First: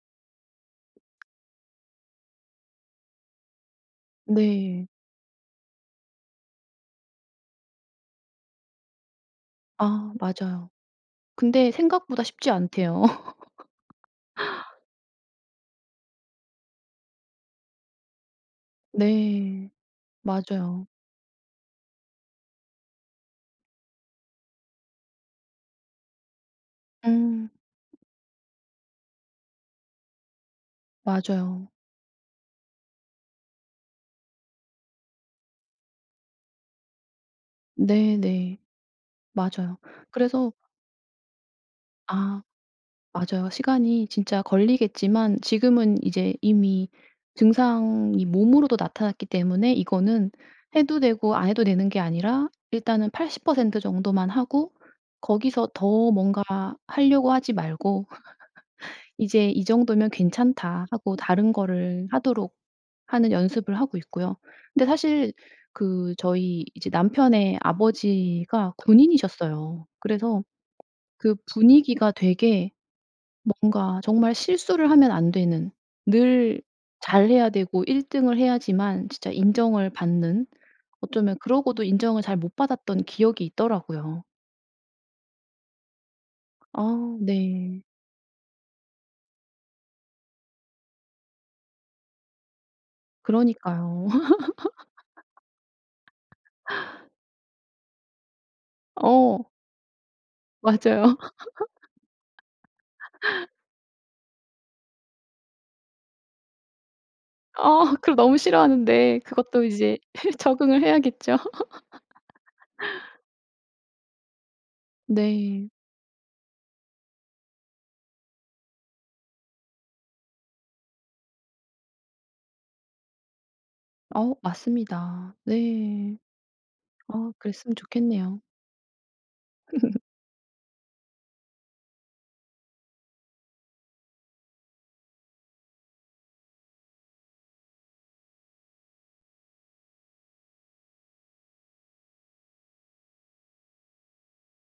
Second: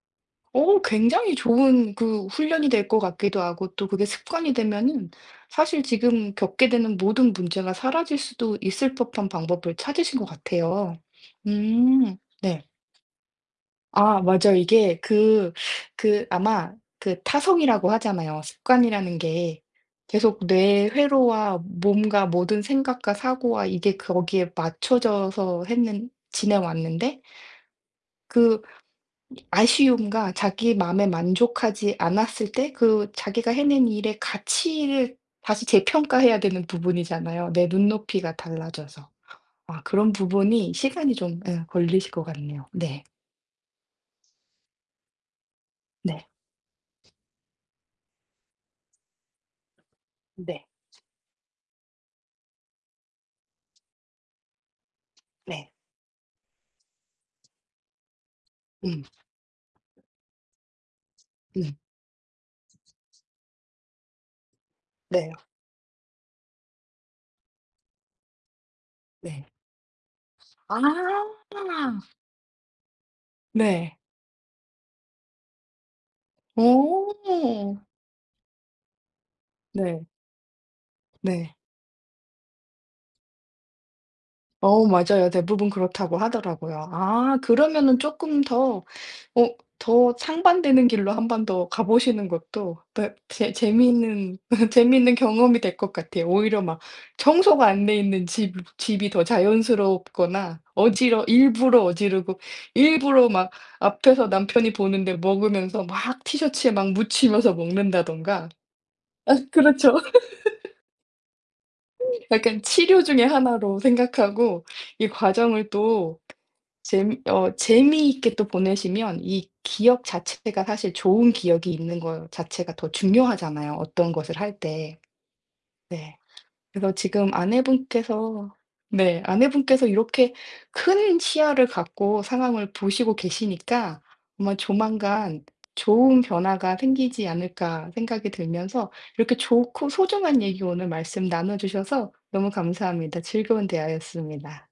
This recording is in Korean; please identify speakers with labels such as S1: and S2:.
S1: 어 굉장히 좋은 그 훈련이 될 것 같기도 하고 또 그게 습관이
S2: 네.
S1: 되면은 사실 지금 겪게 되는 모든 문제가 사라질 수도 있을 법한 방법을
S2: 아
S1: 찾으신 것
S2: 맞아요.
S1: 같아요.
S2: 근데
S1: 음.
S2: 생각보다 쉽지
S1: 네.
S2: 않대요.
S1: 아 맞아요. 이게 그 그 아마 그 타성이라고 하잖아요. 습관이라는 게
S2: 네.
S1: 계속
S2: 맞아요.
S1: 뇌 회로와 몸과 모든 생각과 사고와 이게 거기에 맞춰져서 했는 지내 왔는데
S2: 음.
S1: 그 아쉬움과 자기 마음에
S2: 맞아요.
S1: 만족하지 않았을 때 그 자기가 해낸 일의 가치를 다시 재평가해야 되는 부분이잖아요 내
S2: 네.
S1: 눈높이가
S2: 네.
S1: 달라져서.
S2: 맞아요.
S1: 아 그런
S2: 그래서
S1: 부분이 시간이 좀 응 걸리실 것
S2: 아.
S1: 같네요. 네.
S2: 맞아요. 시간이 진짜 걸리겠지만 지금은
S1: 네.
S2: 이제 이미 증상이 몸으로도 나타났기 때문에 이거는
S1: 네.
S2: 해도 되고 안 해도 되는 게 아니라 일단은 80% 정도만 하고
S1: 네.
S2: 거기서 더 뭔가 하려고 하지 말고
S1: 음.
S2: 이제 이 정도면 괜찮다 하고 다른
S1: 음.
S2: 거를 하도록 하는 연습을 하고 있고요. 근데 사실
S1: 네.
S2: 그 저희 이제 남편의 아버지가
S1: 네.
S2: 군인이셨어요. 그래서
S1: 아.
S2: 그 분위기가 되게
S1: 네.
S2: 뭔가 정말 실수를 하면 안 되는 늘 잘해야
S1: 어.
S2: 되고 1 등을 해야지만 진짜 인정을
S1: 네.
S2: 받는, 어쩌면
S1: 네.
S2: 그러고도 인정을 잘 못 받았던 기억이 있더라고요.
S1: 어 맞아요. 대부분 그렇다고 하더라고요.
S2: 아.
S1: 아
S2: 네.
S1: 그러면은 조금 더 어 더 상반되는 길로 한번 더 가보시는 것도 더 재
S2: 그러니까요.
S1: 재미있는, 재미있는 경험이 될 것 같아요. 오히려 막 청소가 안 돼 있는 집 집이 더
S2: 어.
S1: 자연스럽거나
S2: 맞아요.
S1: 어지러 일부러 어지르고 일부러 막 앞에서 남편이 보는데 먹으면서 막 티셔츠에 막 묻히면서
S2: 어. 그거 너무
S1: 먹는다든가.
S2: 싫어하는데
S1: 아
S2: 그것도
S1: 그렇죠.
S2: 이제 적응을 해야겠죠.
S1: [unintelligible] 약간 치료 중의 하나로 생각하고 이
S2: 네.
S1: 과정을 또 재미 어 재미있게 또 보내시면 이 기억 자체가 사실 좋은 기억이 있는 거 자체가 더 중요하잖아요 어떤
S2: 어
S1: 것을 할 때.
S2: 맞습니다. 네.
S1: 네. 그래서
S2: 어
S1: 지금
S2: 그랬으면 좋겠네요.
S1: 아내분께서 네 아내분께서 이렇게 큰 시야를 갖고 상황을 보시고 계시니까 아마 조만간 좋은 변화가 생기지 않을까 생각이 들면서 이렇게 좋고 소중한 얘기 오늘 말씀 나눠주셔서 너무 감사합니다. 즐거운 대화였습니다.